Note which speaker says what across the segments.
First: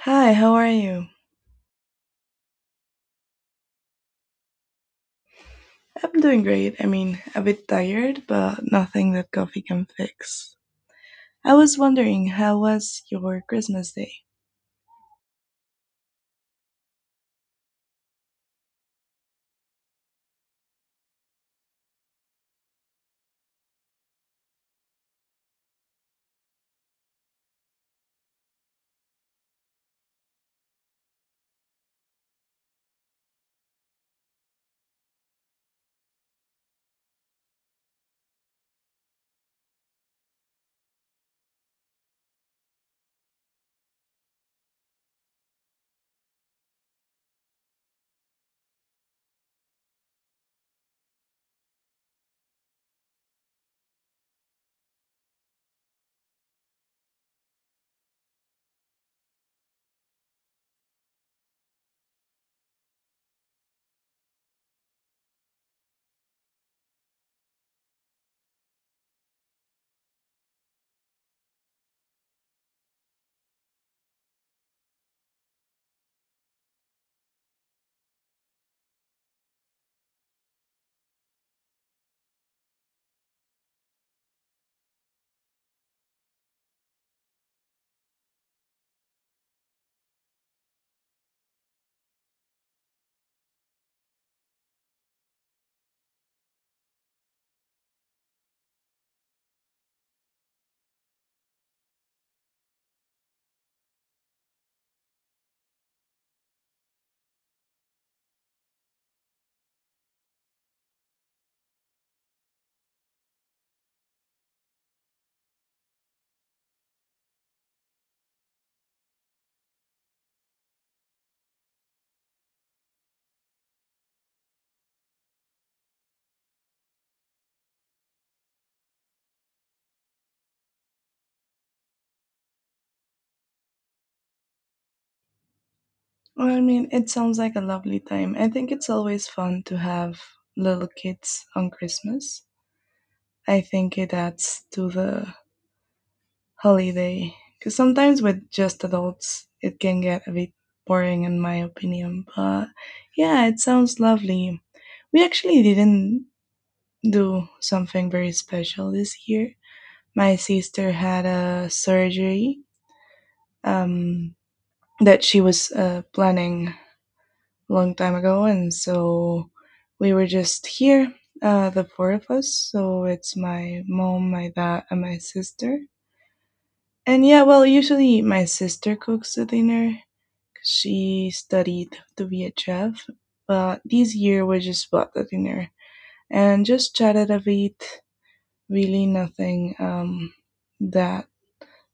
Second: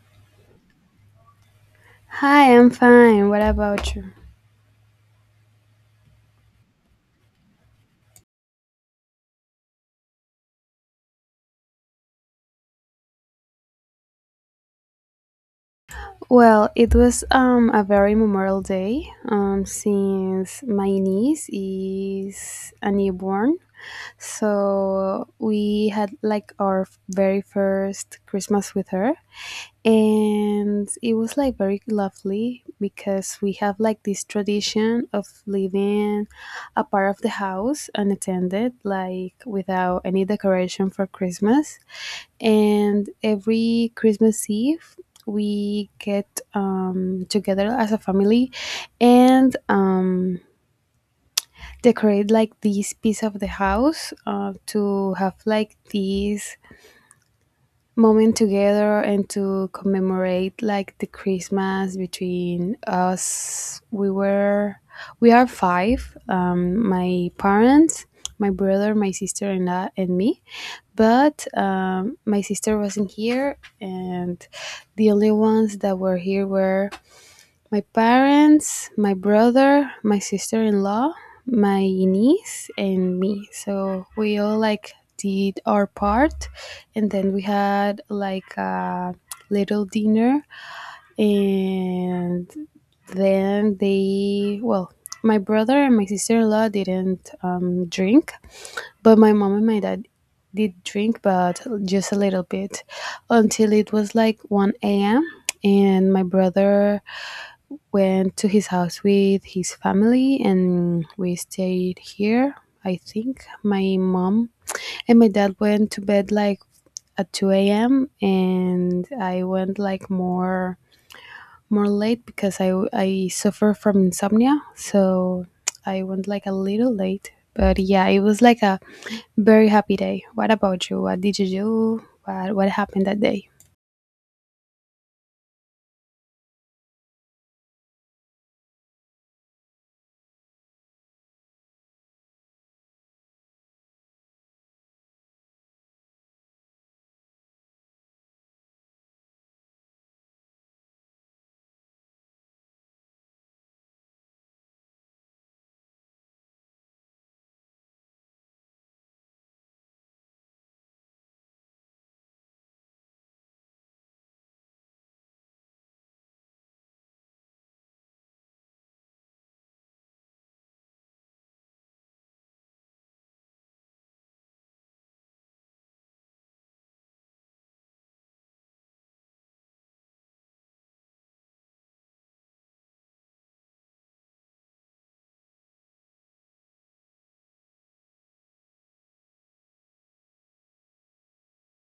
Speaker 1: Hi, how are you?
Speaker 2: Hi, I'm fine. What about you?
Speaker 1: I'm doing great. I mean, a bit tired, but nothing that coffee can fix. I was wondering, how was your Christmas day?
Speaker 2: Well, it was a very memorable day since my niece is a newborn. So we had like our very first Christmas with her, and it was like very lovely because we have like this tradition of leaving a part of the house unattended, like without any decoration for Christmas. And every Christmas Eve we get together as a family, and decorate like this piece of the house to have like this moment together and to commemorate like the Christmas between us. We are five: my parents, my brother, my sister, and I, and me, but my sister wasn't here, and the only ones that were here were my parents, my brother, my sister in law, my niece, and me. So we all like did our part, and then we had like a little dinner, and then they, well, my brother and my sister in law didn't drink, but my mom and my dad did drink, but just a little bit, until it was like 1 a.m. And my brother went to his house with his family and we stayed here, I think. My mom and my dad went to bed like at 2 a.m., and I went like more late because I suffer from insomnia. So I went like a little late. But yeah, it was like a very happy day. What about you? What did you do? What happened that day?
Speaker 1: Well, I mean, it sounds like a lovely time. I think it's always fun to have little kids on Christmas. I think it adds to the holiday. Because sometimes with just adults, it can get a bit boring, in my opinion. But yeah, it sounds lovely. We actually didn't do something very special this year. My sister had a surgery, um, that she was planning a long time ago, and so we were just here, the four of us. So it's my mom, my dad, and my sister. And yeah, well, usually my sister cooks the dinner. She studied to be a chef, but this year we just bought the dinner and just chatted a bit, really nothing that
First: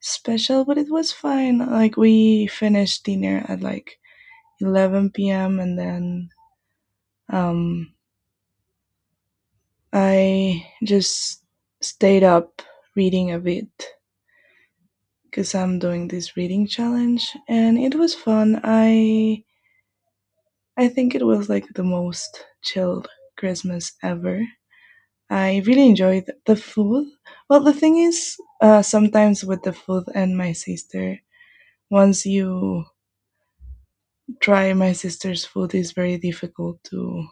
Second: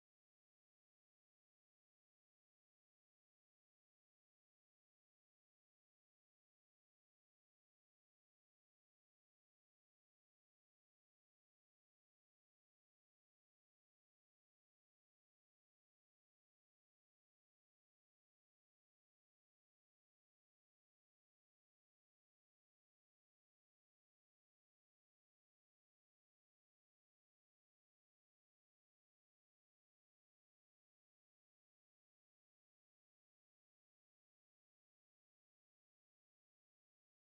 Speaker 1: special, but it was fine. Like we finished dinner at like 11 p.m., and then um, I just stayed up reading a bit because I'm doing this reading challenge, and it was fun. I think it was like the most chilled Christmas ever. I really enjoyed the food. Well, the thing is, sometimes with the food and my sister, once you try my sister's food, is very difficult to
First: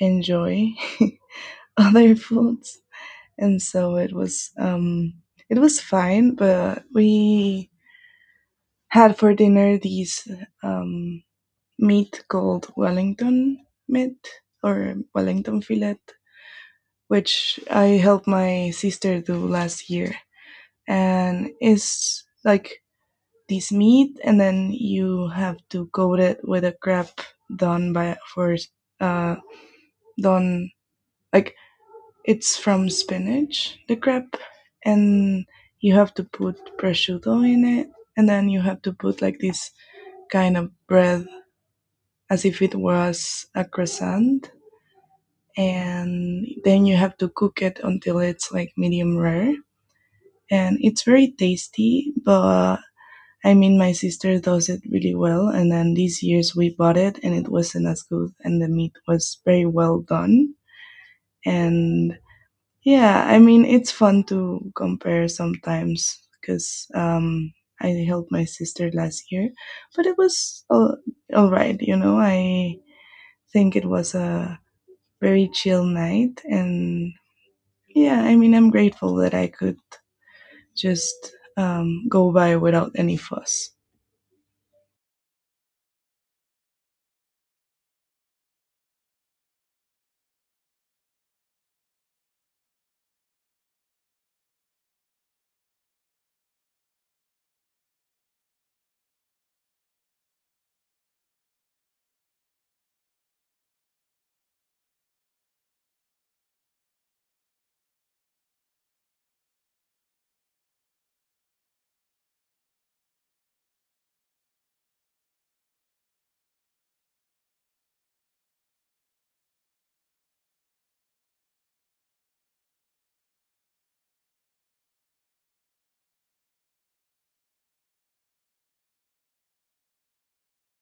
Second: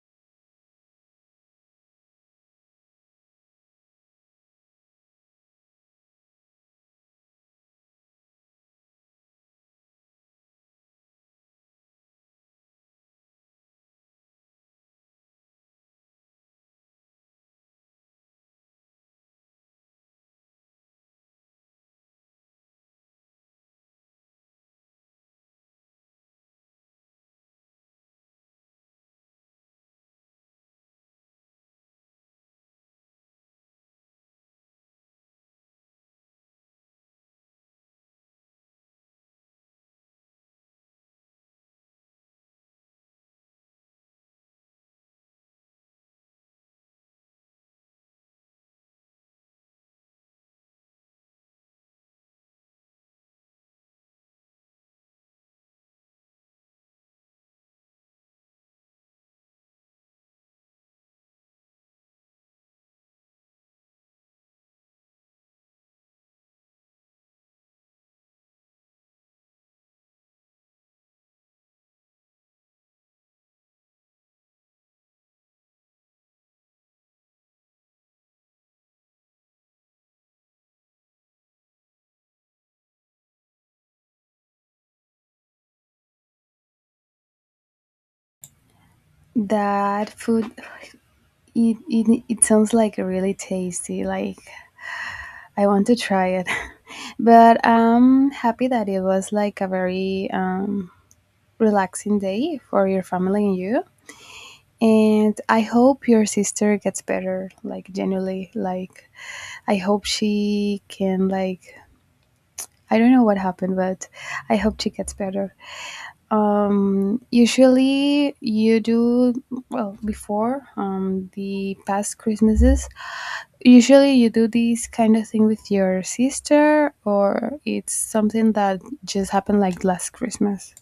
Speaker 1: enjoy other foods. And so it was fine, but we had for dinner these um meat called wellington meat, or wellington fillet, which I helped my sister do last year. And it's like this meat, and then you have to coat it with a crepe done by for uh done, like it's from spinach, the crepe, and you have to put prosciutto in it, and then you have to put like this kind of bread as if it was a croissant, and then you have to cook it until it's like medium rare, and it's very tasty, but I mean, my sister does it really well, and then these years we bought it, and it wasn't as good, and the meat was very well done. And yeah, I mean, it's fun to compare sometimes because I helped my sister last year, but it was all right, you know. I think it was a very chill night, and yeah, I mean, I'm grateful that I could just go by without any fuss.
Speaker 2: That food, it sounds like really tasty. Like, I want to try it. But I'm happy that it was like a very relaxing day for your family and you. And I hope your sister gets better, like, genuinely. Like, I hope she can, like, I don't know what happened, but I hope she gets better. Usually you do well before the past Christmases. Usually you do this kind of thing with your sister, or it's something that just happened like last Christmas.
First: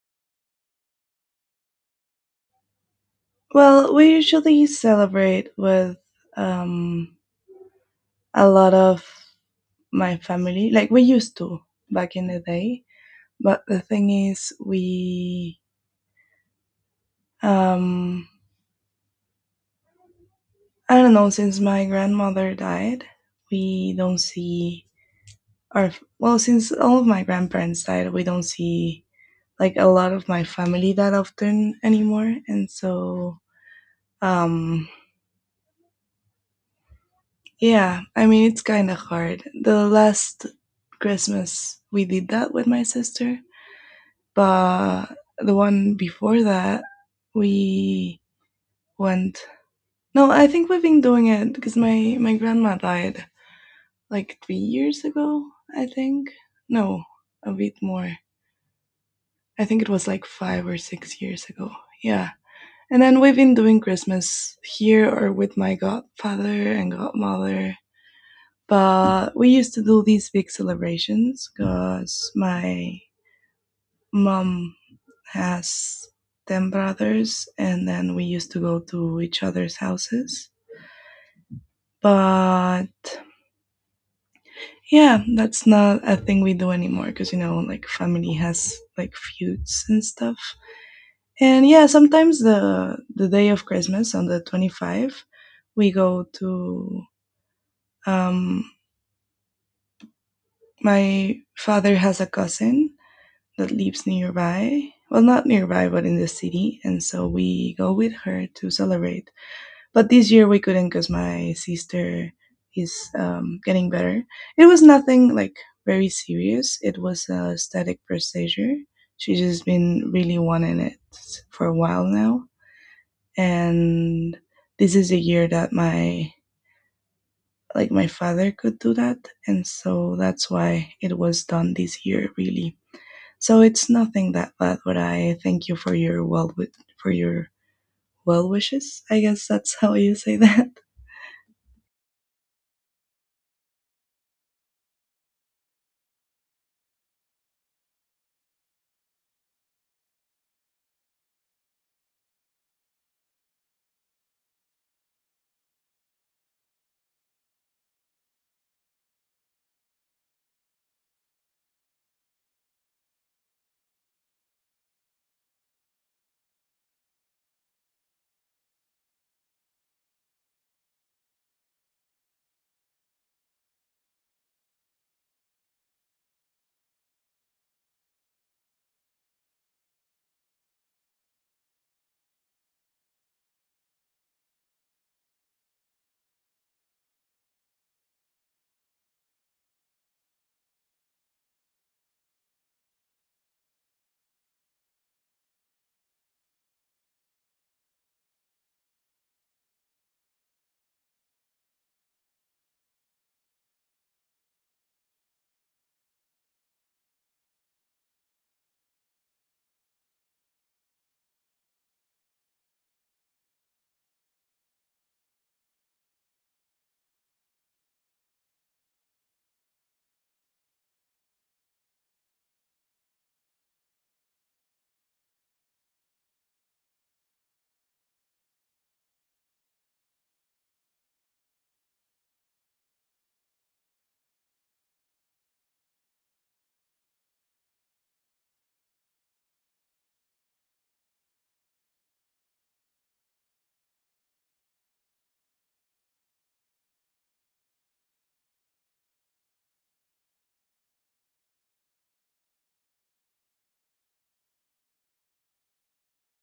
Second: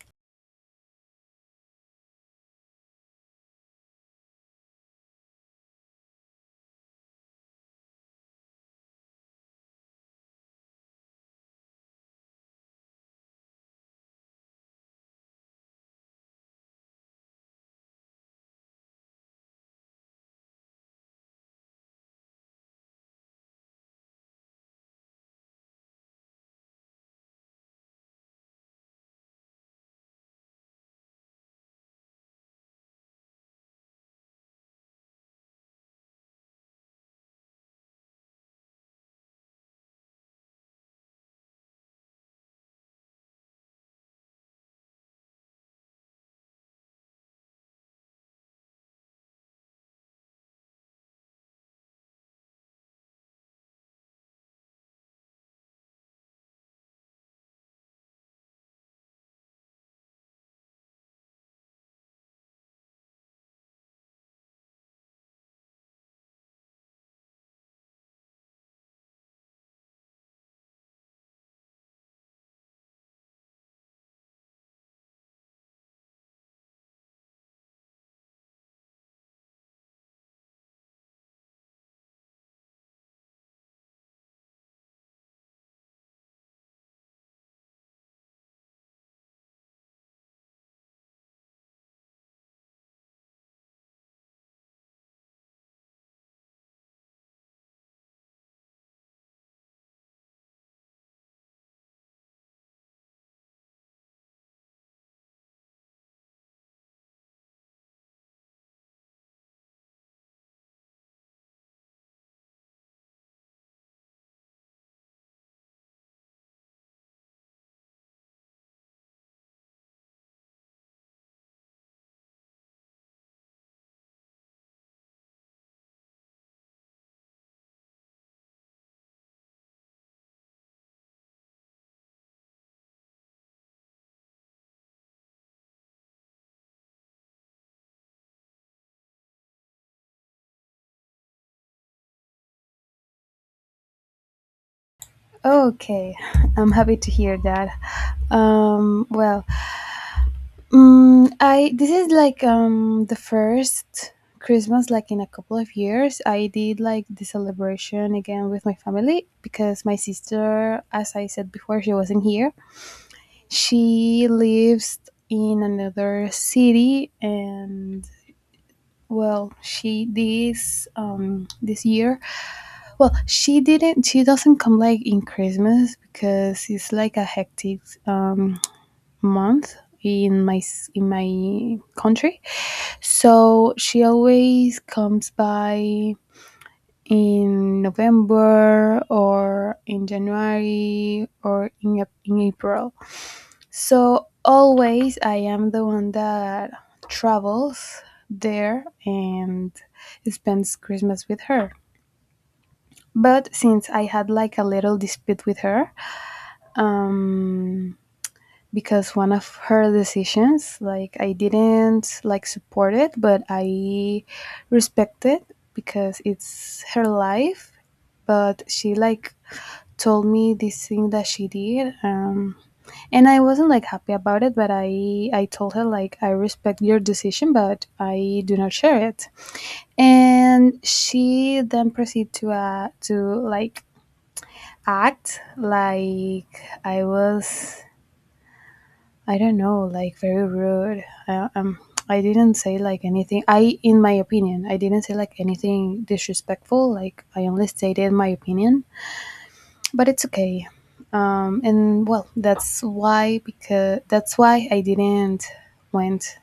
Speaker 1: Well, we usually celebrate with um, a lot of my family, like we used to back in the day. But the thing is, we, um, I don't know, since my grandmother died, we don't see our, well, since all of my grandparents died, we don't see like a lot of my family that often anymore. And so, um, yeah, I mean, it's kind of hard. The last Christmas, we did that with my sister. But the one before that, we went. No, I think we've been doing it because my grandma died like 3 years ago. I think no, a bit more. I think it was like 5 or 6 years ago. Yeah. And then we've been doing Christmas here or with my godfather and godmother. But we used to do these big celebrations because my mom has 10 brothers, and then we used to go to each other's houses. But yeah, that's not a thing we do anymore, because you know, like family has like feuds and stuff. And yeah, sometimes the day of Christmas, on the 25, we go to um my father has a cousin that lives nearby, well not nearby but in the city, and so we go with her to celebrate. But this year we couldn't because my sister is, getting better. It was nothing like very serious. It was a static procedure. She's just been really wanting it for a while now, and this is a year that my, like my father could do that, and so that's why it was done this year, really. So it's nothing that bad. But I thank you for your well with for your well wishes. I guess that's how you say that.
Speaker 2: Okay, I'm happy to hear that. Well, Mm, I this is like the first Christmas like in a couple of years. I did like the celebration again with my family because my sister, as I said before, she wasn't here. She lives in another city. And well, she this this year, well, she doesn't come like in Christmas because it's like a hectic um month in in my country. So she always comes by in November, or in January, or in, in April. So always I am the one that travels there and spends Christmas with her. But since I had like a little dispute with her, um, because one of her decisions, like, I didn't like support it but I respect it because it's her life. But she like told me this thing that she did, and I wasn't like happy about it, but I told her, like, I respect your decision but I do not share it. And she then proceeded to like act like I was, I don't know, like very rude. I didn't say like anything. I, in my opinion, I didn't say like anything disrespectful. Like I only stated my opinion, but it's okay. And well, that's why because that's why I didn't went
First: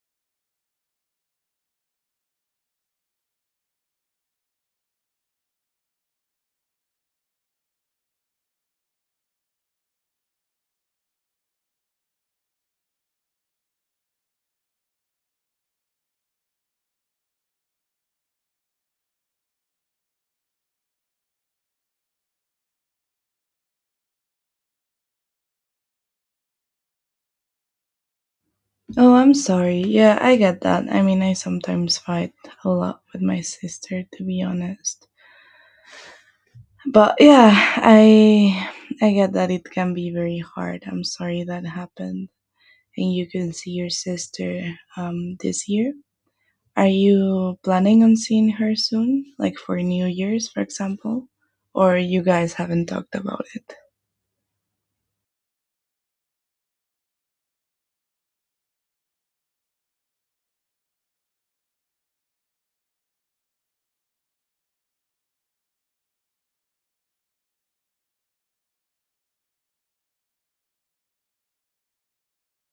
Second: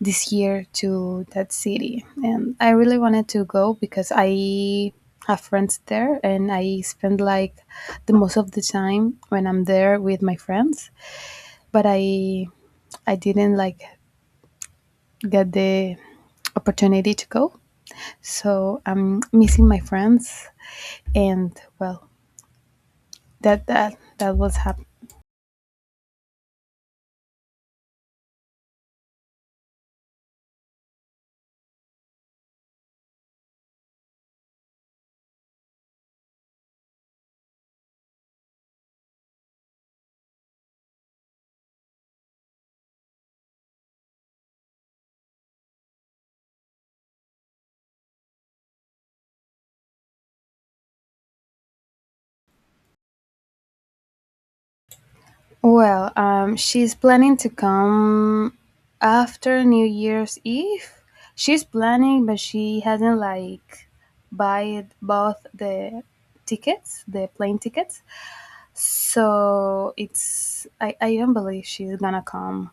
Speaker 2: this year to that city, and I really wanted to go because I have friends there, and I spend like the most of the time when I'm there with my friends. But I didn't like get the opportunity to go. So I'm missing my friends, and well, that was happening.
Speaker 1: Oh, I'm sorry. Yeah, I get that. I mean, I sometimes fight a lot with my sister, to be honest. But yeah, I I get that it can be very hard. I'm sorry that happened. And you can see your sister this year. Are you planning on seeing her soon, like for New Year's, for example? Or you guys haven't talked about it?
Speaker 2: Well, she's planning to come after New Year's Eve. She's planning, but she hasn't like buy both the tickets, the plane tickets. So it's, I don't believe she's gonna come.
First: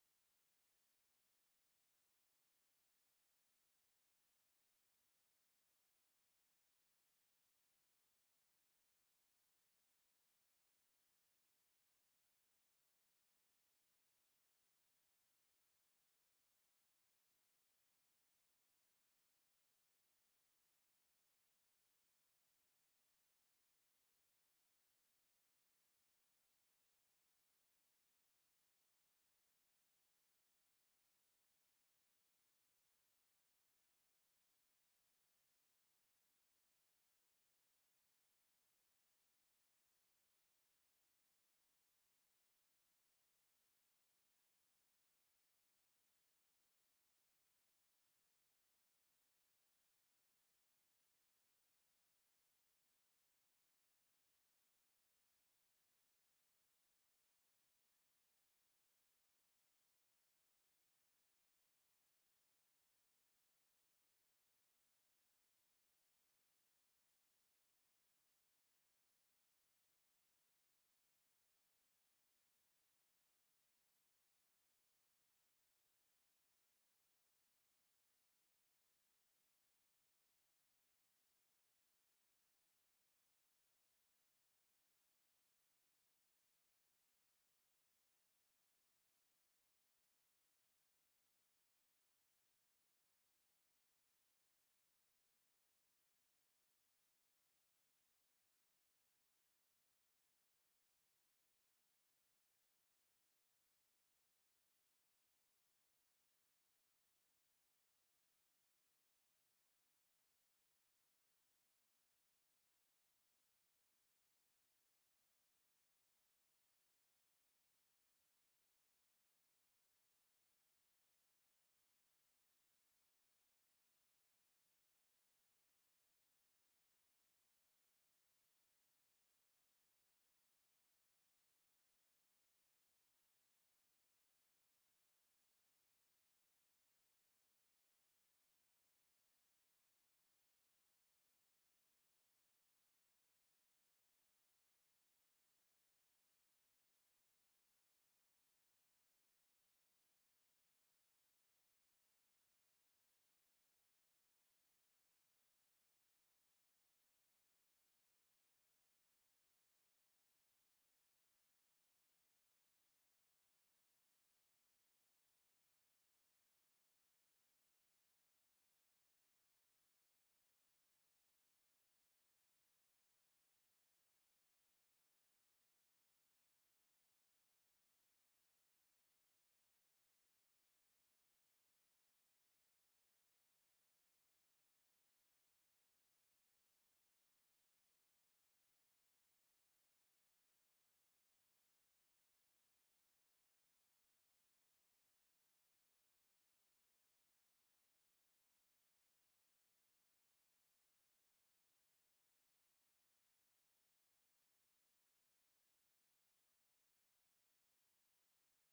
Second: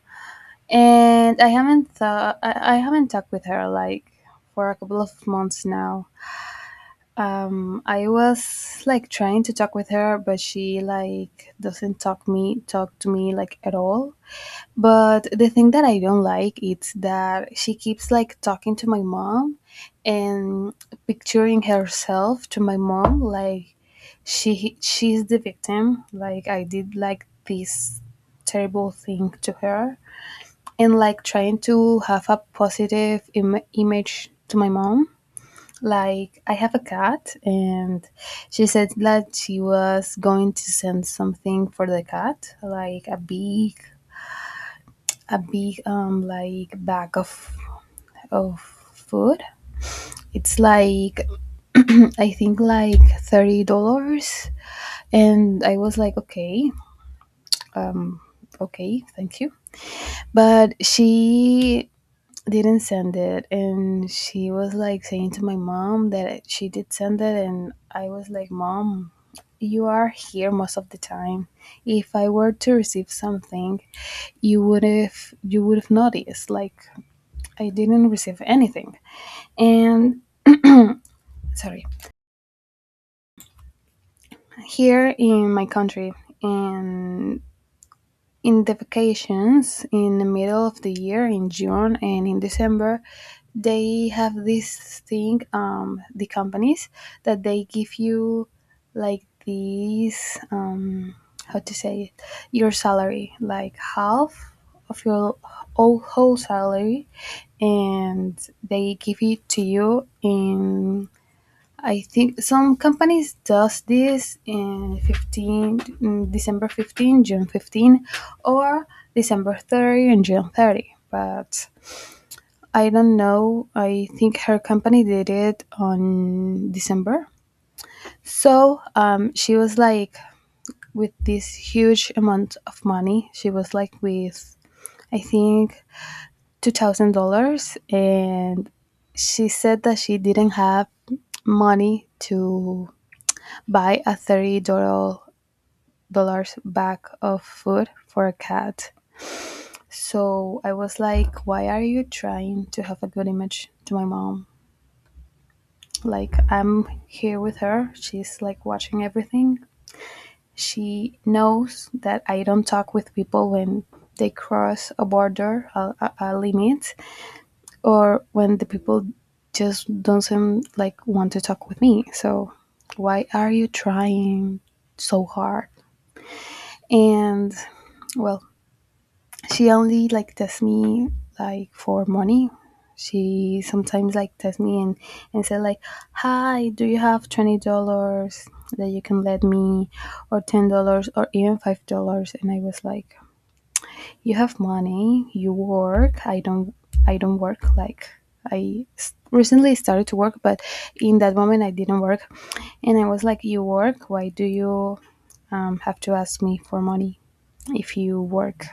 Speaker 2: And I haven't talked with her like for a couple of months now. I was like trying to talk with her, but she like doesn't talk to me like at all. But the thing that I don't like is that she keeps like talking to my mom and picturing herself to my mom like she's the victim, like I did like this terrible thing to her, and like trying to have a positive image to my mom. Like I have a cat, and she said that she was going to send something for the cat, like a big like bag of food. It's like, I think, like $30, and I was like, okay, okay, thank you. But she didn't send it, and she was like saying to my mom that she did send it. And I was like, mom, you are here most of the time. If I were to receive something, you would have noticed, like, I didn't receive anything. And sorry, here in my country and. in the vacations, in the middle of the year, in June and in December, they have this thing, the companies, that they give you like these, how to say it, your salary, like half of your whole, whole salary, and they give it to you in, I think some companies does this in 15 December 15, June 15, or December 30 and June 30. But I don't know. I think her company did it on December. So, she was like with this huge amount of money. She was like with, I think, $2,000. And she said that she didn't have money to buy a thirty-dollar dollars bag of food for a cat. So I was like, why are you trying to have a good image to my mom? Like I'm here with her, she's like watching everything. She knows that I don't talk with people when they cross a border, a limit, or when the people just don't seem like want to talk with me. So why are you trying so hard? And well, she only like tests me, like, for money. She sometimes like tests me and say like, "Hi, do you have $20 that you can let me, or $10, or even $5?" And I was like, "You have money. You work. I don't. I don't work. Like recently started to work, but in that moment I didn't work." And I was like, "You work. Why do you have to ask me for money if you work?"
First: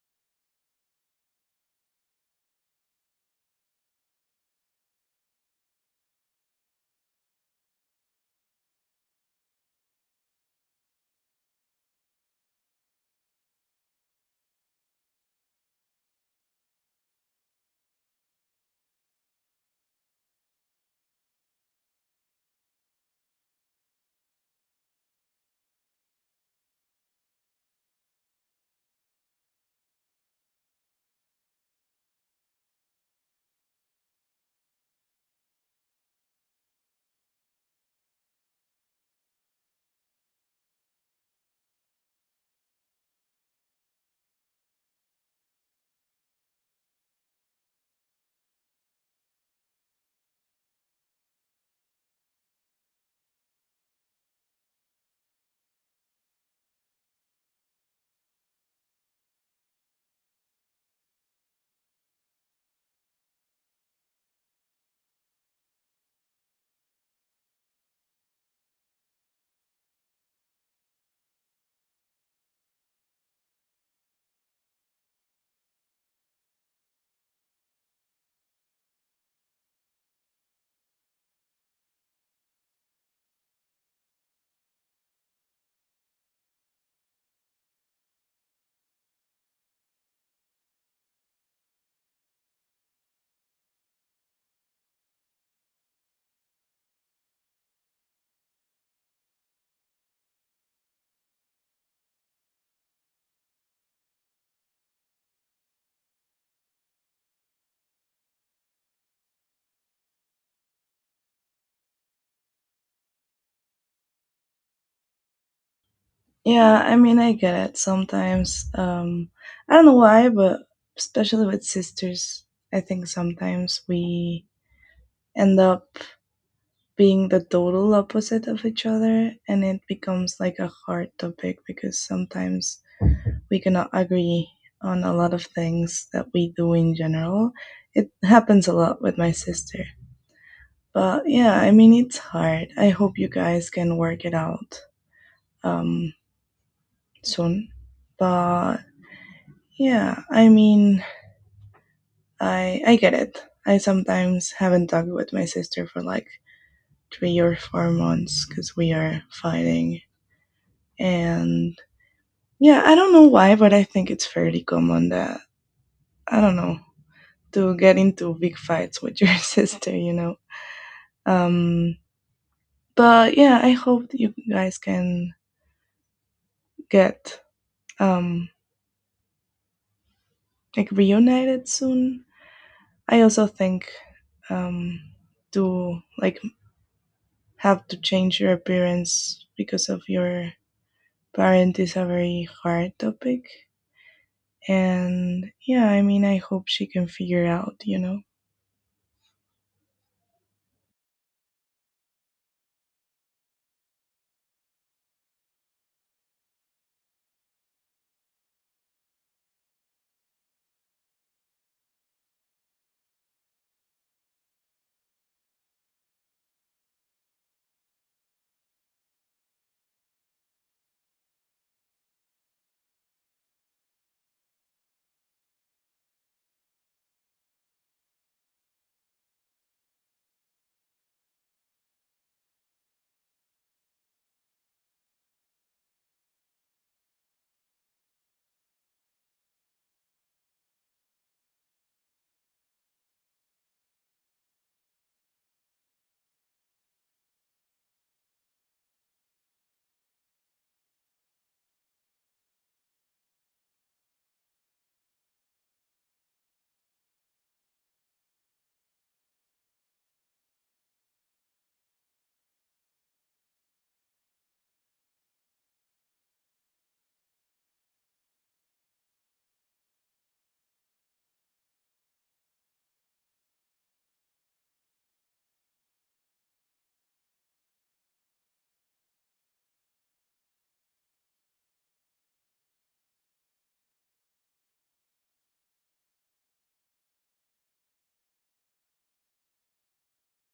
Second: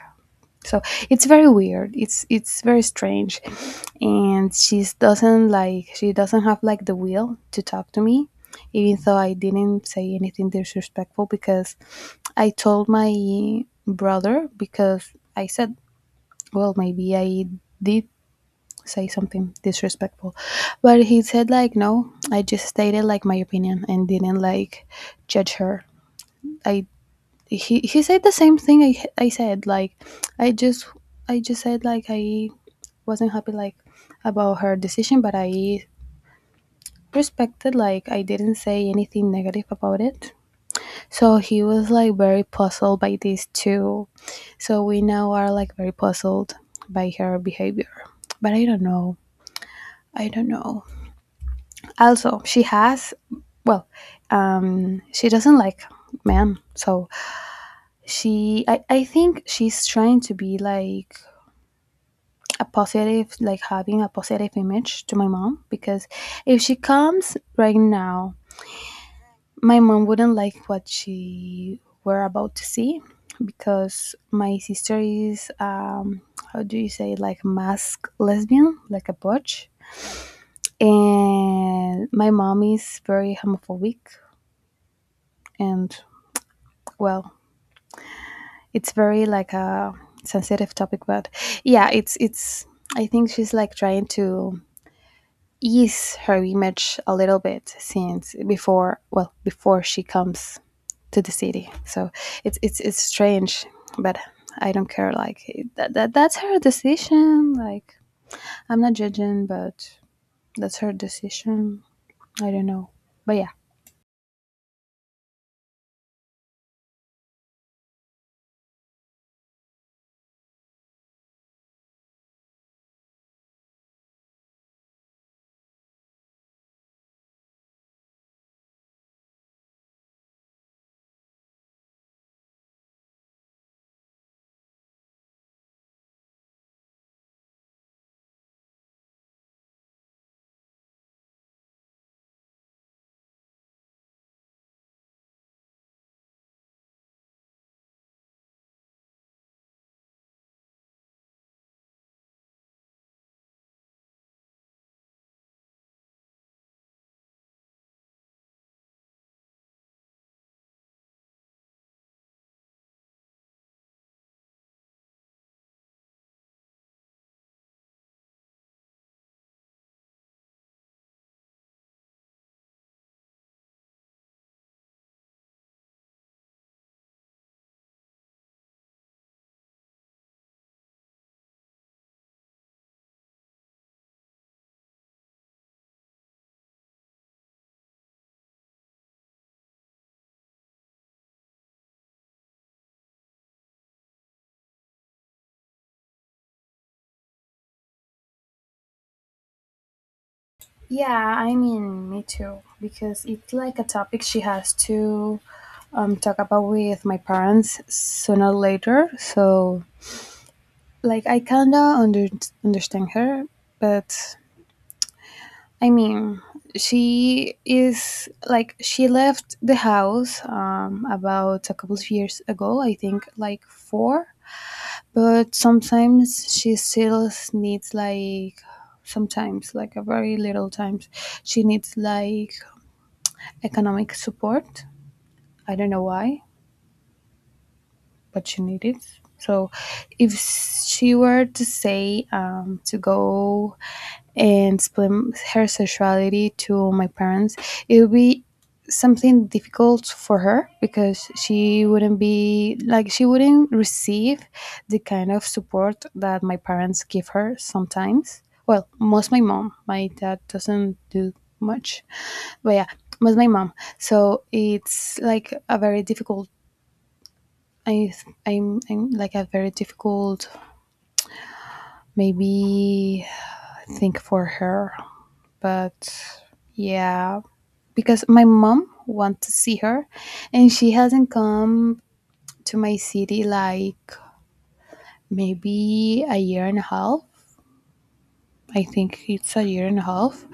Speaker 2: So it's very weird, it's very strange. And she doesn't like, she doesn't have like the will to talk to me, even though I didn't say anything disrespectful. Because I told my brother, because I said, well, maybe I did say something disrespectful. But he said, like, no, I just stated like my opinion and didn't like judge her. I he said the same thing I said, like, i just I just said like I wasn't happy, like, about her decision, but I respected, like, I didn't say anything negative about it. So he was like very puzzled by this too. So we now are like very puzzled by her behavior. But I don't know, I don't know. Also she has, well, she doesn't like men, so she, I think she's trying to be like a positive, like having a positive image to my mom. Because if she comes right now, my mom wouldn't like what she were about to see, because my sister is, how do you say, like mask lesbian, like a butch. And my mom is very homophobic. And, well, it's very like a sensitive topic, but yeah, it's, I think she's like trying to ease her image a little bit, since before, well, before she comes to the city. So it's, it's strange. But I don't care, like, that that's her decision, like, I'm not judging, but that's her decision, I don't know, but yeah.
Speaker 1: Yeah, I mean, I get it. Sometimes, I don't know why, but especially with sisters, I think sometimes we end up being the total opposite of each other, and it becomes like a hard topic because sometimes we cannot agree on a lot of things that we do in general. It happens a lot with my sister. But yeah, I mean, it's hard. I hope you guys can work it out um, soon. But yeah, I mean, I get it. I sometimes haven't talked with my sister for like 3 or 4 months because we are fighting. And yeah, I don't know why, but I think it's fairly common that I don't know, to get into big fights with your sister, you know. Um, but yeah, I hope that you guys can get um, like reunited soon. I also think, um, to like have to change your appearance because of your parent is a very hard topic. And yeah, I mean, I hope she can figure out, you know.
Speaker 2: Yeah, I mean, me too, because it's like a topic she has to talk about with my parents sooner or later. So, like, I kinda understand her. But I mean, she is like, she left the house about a couple of years ago, I think like four, but sometimes she still needs, like, sometimes, like, a very little times she needs like economic support. I don't know why, but she needs it. So if she were to say, to go and explain her sexuality to my parents, it would be something difficult for her, because she wouldn't be like, she wouldn't receive the kind of support that my parents give her sometimes. Well, most my mom, my dad doesn't do much, but yeah, most my mom. So it's like a very difficult. I I'm like a very difficult maybe think for her, but yeah, because my mom wants to see her and she hasn't come to my city like maybe a year and a half. I think it's a year and a half.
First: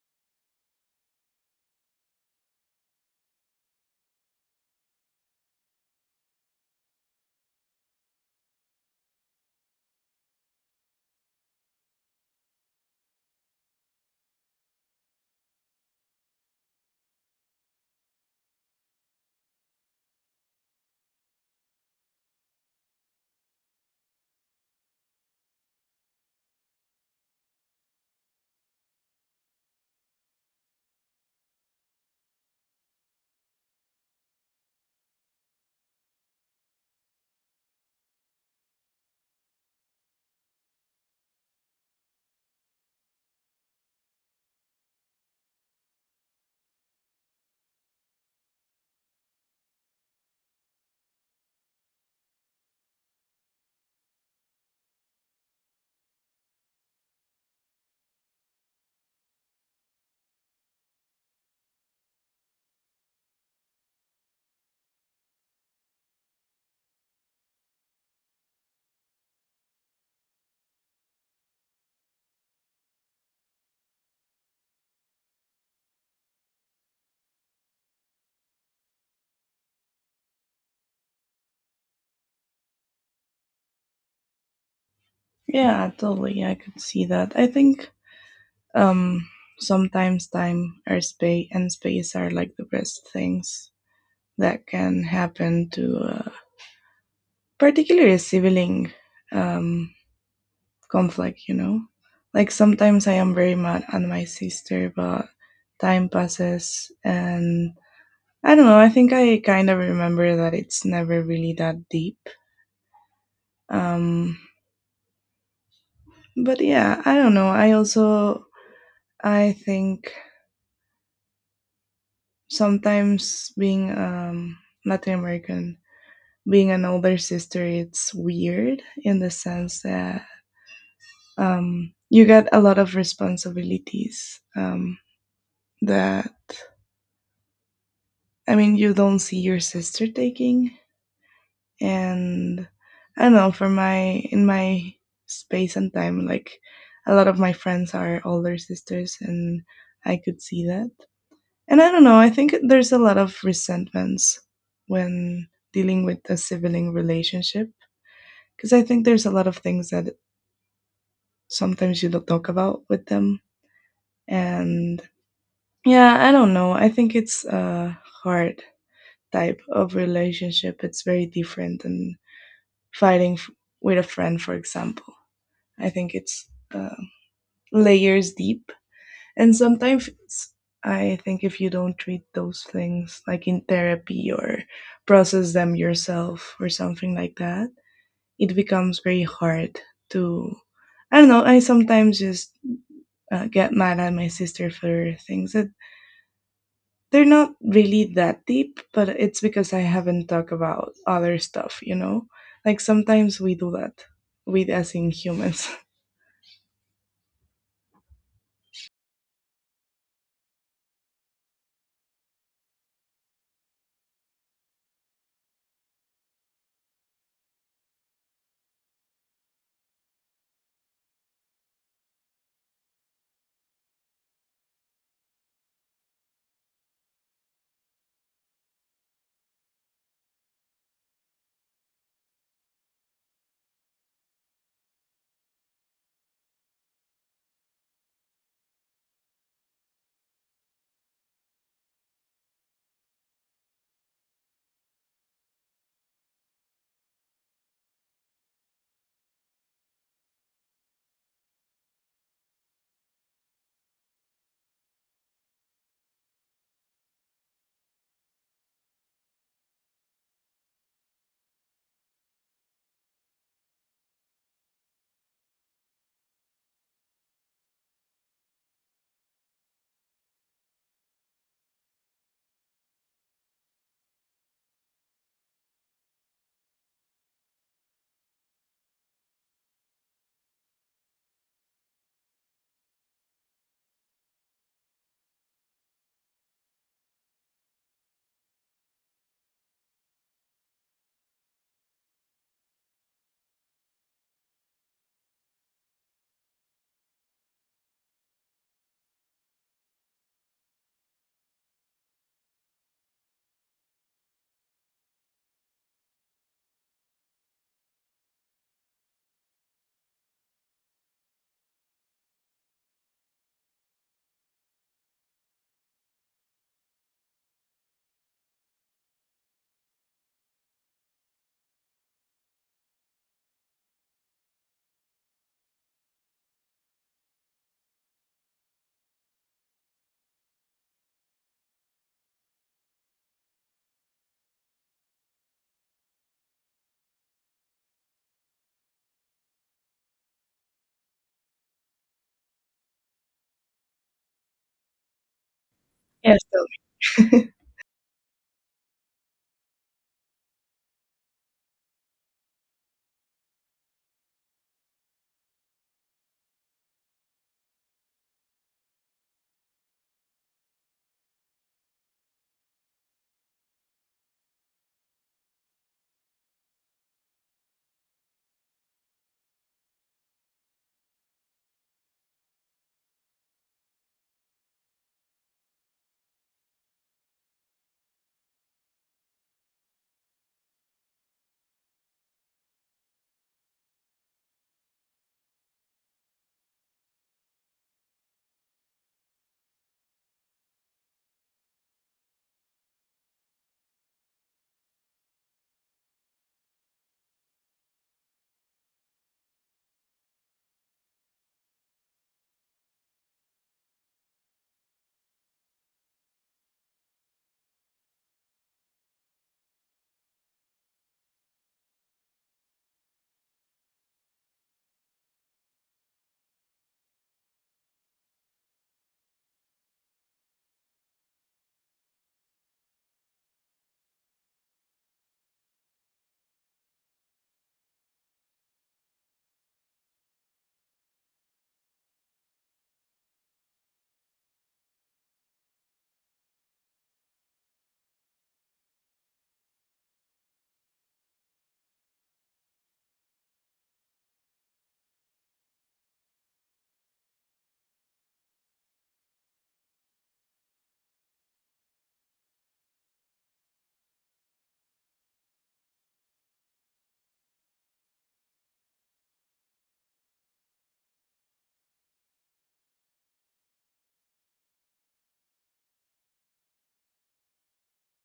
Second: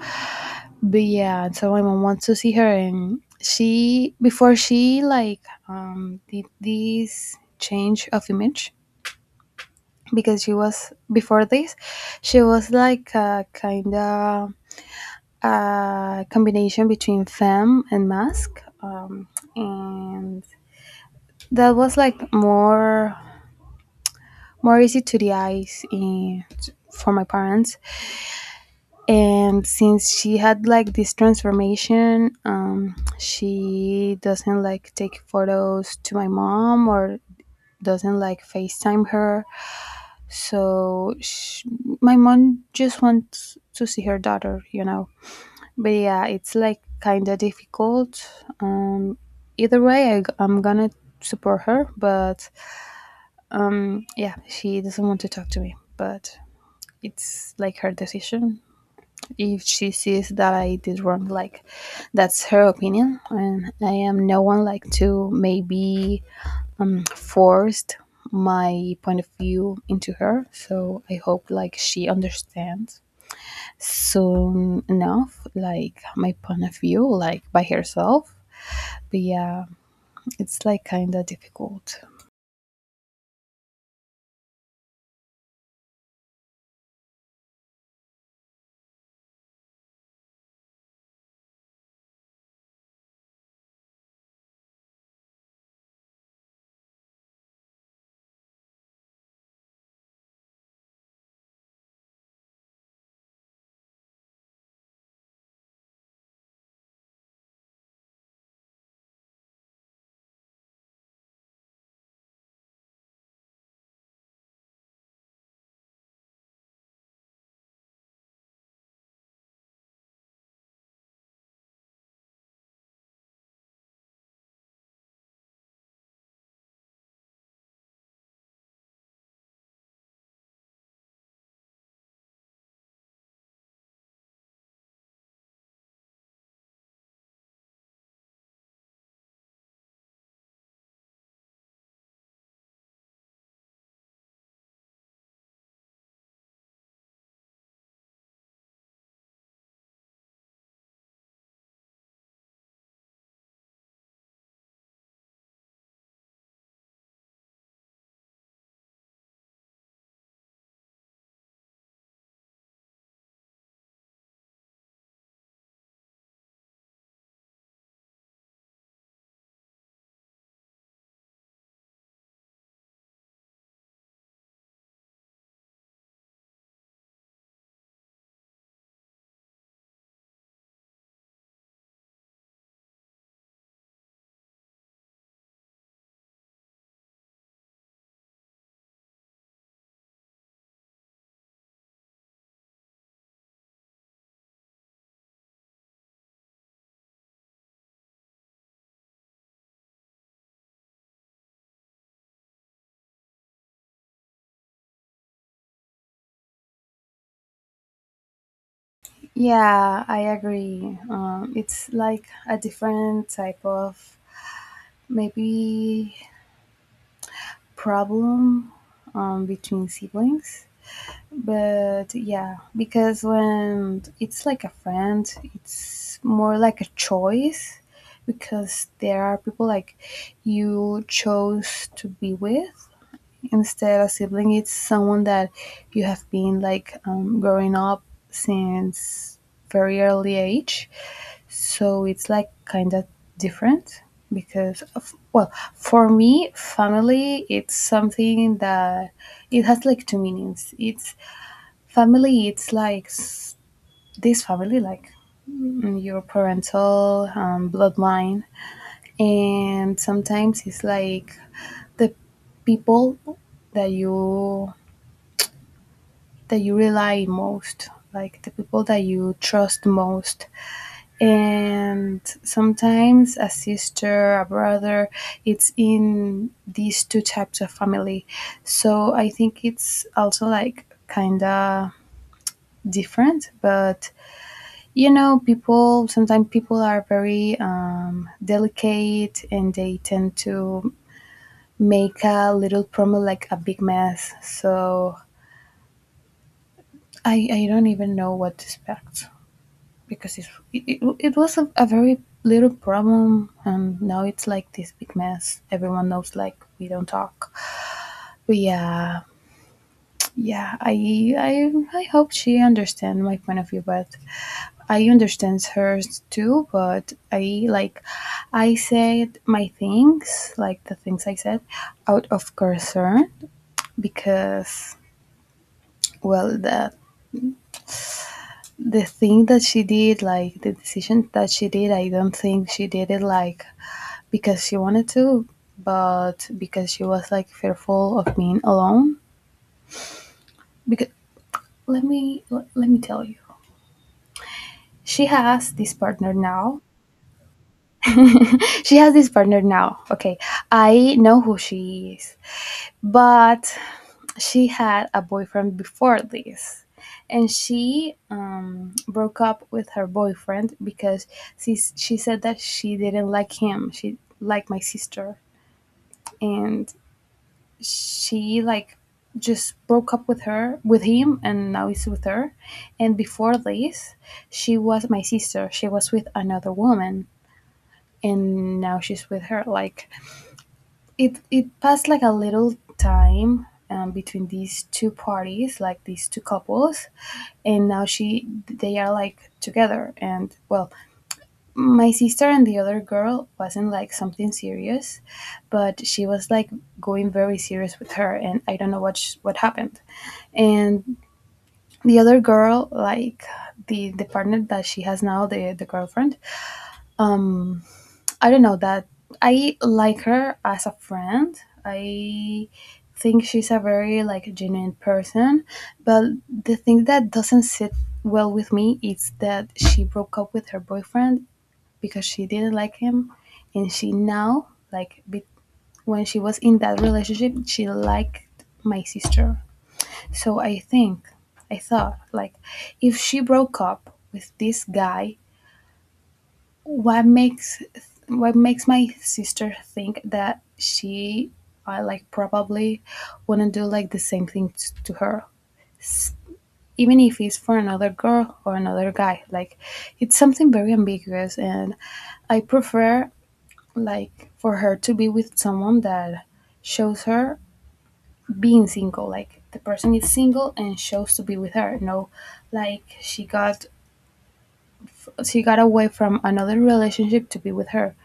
Speaker 2: But yeah, so my mom wants to see her, and she, before she like did this change of image, because she was before this, she was like a kind of a combination between femme and mask, and that was like more easy to the eyes in, for my parents, and since she had like this transformation, she doesn't like take photos to my mom or doesn't like FaceTime her. So sh my mom just wants to see her daughter. But yeah, it's like kind of difficult. Um, Either way, I'm gonna support her, but yeah, she doesn't want to talk to me, but it's like her decision. If she sees that I did wrong, like that's her opinion, and I am no one like to maybe forced my point of view into her. So I hope like she understands soon enough, like my point of view, like by herself. But yeah, it's like kind of difficult.
Speaker 1: Yeah, totally. I could see that. I think, um, sometimes time or space and space are like the best things that can happen to particularly a sibling um, conflict, you know? Like sometimes I am very mad at my sister, but time passes and I don't know, I think I kind of remember that it's never really that deep. Um, but yeah, I don't know. I also I think sometimes being Latin American, being an older sister, it's weird in the sense that you get a lot of responsibilities that, I mean, you don't see your sister taking. And I don't know, for my, in my space and time, like a lot of my friends are older sisters, and I could see that. And I don't know, I think there's a lot of resentments when dealing with a sibling relationship, because I think there's a lot of things that sometimes you don't talk about with them. And yeah, I don't know. I think it's a hard type of relationship. It's very different than fighting f- with a friend, for example. I think it's, uh, layers deep. And sometimes it's, I think if you don't treat those things like in therapy or process them yourself or something like that, it becomes very hard to. I don't know. I sometimes just get mad at my sister for things that they're not really that deep, but it's because I haven't talked about other stuff, you know? Like sometimes we do that with us in humans.
Speaker 2: Yeah, I agree. It's like a different type of maybe problem, between siblings. But yeah, because when it's like a friend, it's more like a choice, because there are people like you chose to be with. Instead, a sibling is someone that you have been like growing up since very early age. So it's like kind of different because of, well, for me, family it's something that it has like two meanings. It's family. It's like this family, like your parental bloodline, and sometimes it's like the people that you that you rely most, like the people that you trust most. And sometimes a sister, a brother, it's in these two types of family. So I think it's also like kind of different, but people sometimes people are very delicate, and they tend to make a little promo like a big mess. So I don't even know what to expect, because it was a very little problem and now it's like this big mess. Everyone knows like we don't talk, but yeah. Yeah, i, I hope she understands my point of view, but I understand hers too. But I like, I said my things, like the things I said out of concern, because well, the thing that she did, like the decision that she did, I don't think she did it like because she wanted to, but because she was like fearful of being alone. Because let me tell you, she has this partner
Speaker 1: Yes,
Speaker 2: now.
Speaker 1: tell me.
Speaker 2: She has this partner now. Okay, I know who she is, but she had a boyfriend before this, and she broke up with her boyfriend, because she said that she didn't like him. She liked my sister, and she like just broke up with her with him, and now he's with her. And before this, she was my sister, she was with another woman, and now she's with her, like it passed like a little time between these two parties, like these two couples. And now she they are like together. And well, my sister and the other girl wasn't like something serious, but she was like going very serious with her, and I don't know what what happened. And the other girl, like the partner that she has now, the girlfriend. um I don't know that I like her as a friend. I think she's a very like genuine person, but the thing that doesn't sit well with me is that she broke up with her boyfriend because she didn't like him, and she now like when she was in that relationship, she liked my sister. So I think, I thought, like, if she broke up with this guy, what makes what makes my sister think that she, I like, probably wouldn't do like the same thing to her, S- even if it's for another girl or another guy. Like, it's something very ambiguous, and I prefer, like, for her to be with someone that shows her being single, like the person is single and chose to be with her, no, like she got away from another relationship to be with her.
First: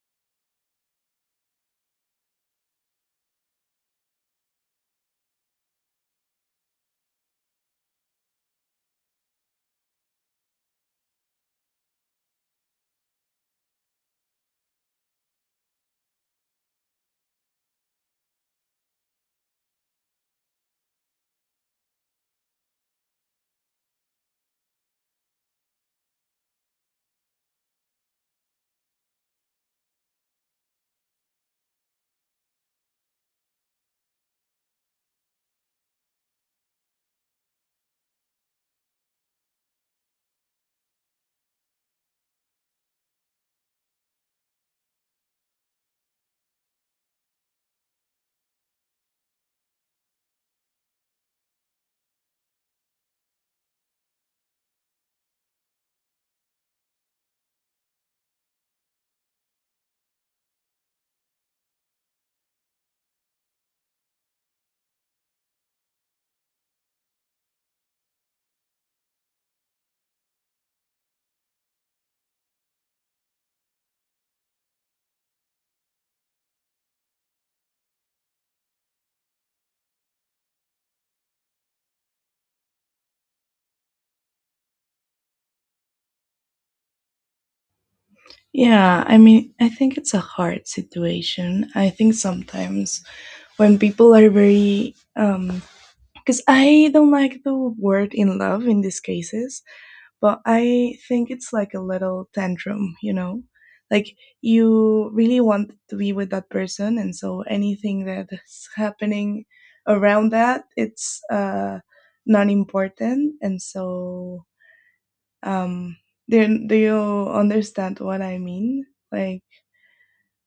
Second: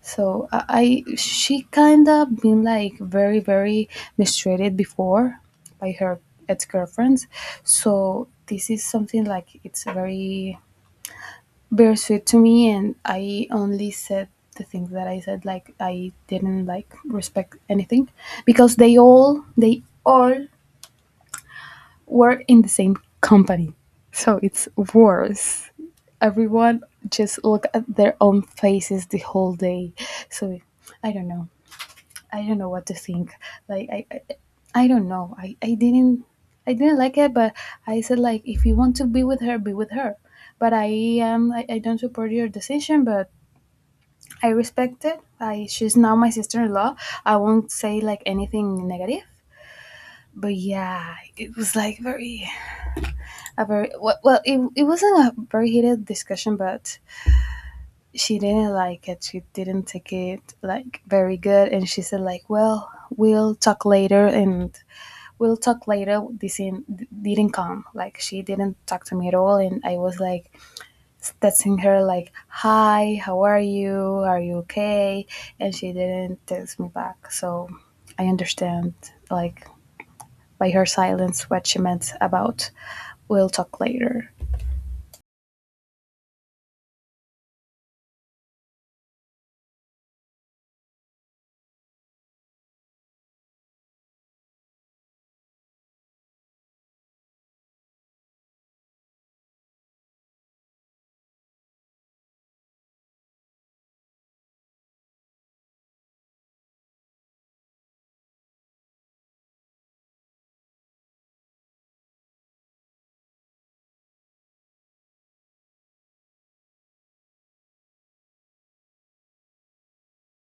Speaker 2: So I she kind of been like very very mistreated before by her ex-girlfriends. So this is something like it's very bittersweet to me, and I only said the things that I said, like I didn't like respect anything, because they all work in the same company. So it's worse. Everyone just look at their own faces the whole day. So I don't know. I don't know what to think. Like I don't know. I didn't like it, but I said like, if you want to be with her, be with her. But I don't support your decision, but I respect it. I she's now my sister in law. I won't say like anything negative. But yeah, it was like very a very, well, it wasn't a very heated discussion, but she didn't like it, she didn't take it like very good, and she said like, well, we'll talk later. And we'll talk later this in, didn't come, like she didn't talk to me at all. And I was like texting her like, hi, how are you, are you okay? And she didn't text me back. So I understand, like, by her silence what she meant about we'll talk later.
Speaker 1: Yeah, I mean, I think it's a hard situation. I think sometimes when people are very, because I don't like the word in love in these cases. But I think it's like a little tantrum, you know? Like you really want to be with that person, and so anything that's happening around that, it's, uh, not important. And so, um, do you understand what I mean? Like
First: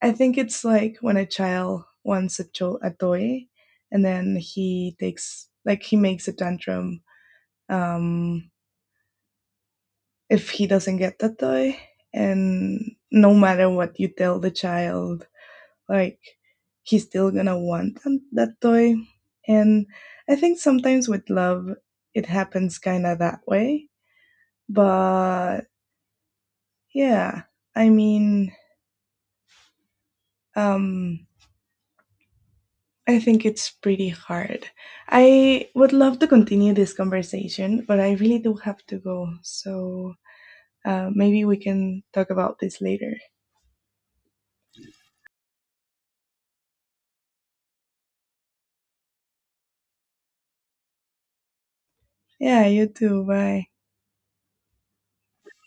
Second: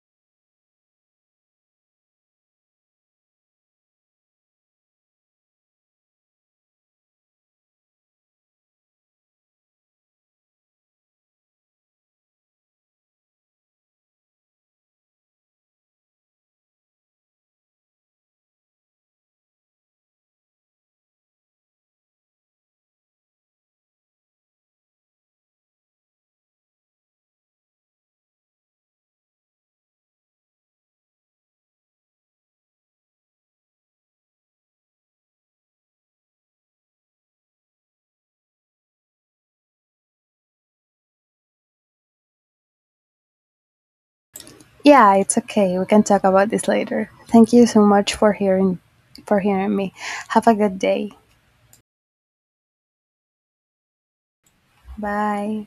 Speaker 1: I think it's like when a child wants a a toy, and then he takes, like he makes a tantrum, um, if he doesn't get the toy. And no matter what you tell the child, like he's still gonna want that toy. And I think sometimes with love, it happens kind of that way. But yeah, I mean, um, I think it's pretty hard. I would love to continue this conversation, but I really do have to go. So maybe we can talk about this later.
Speaker 2: Yeah, it's okay. We can talk about this later. Thank you so much for hearing me. Have a good day.
Speaker 1: Yeah, you too. Bye.
Speaker 2: Bye.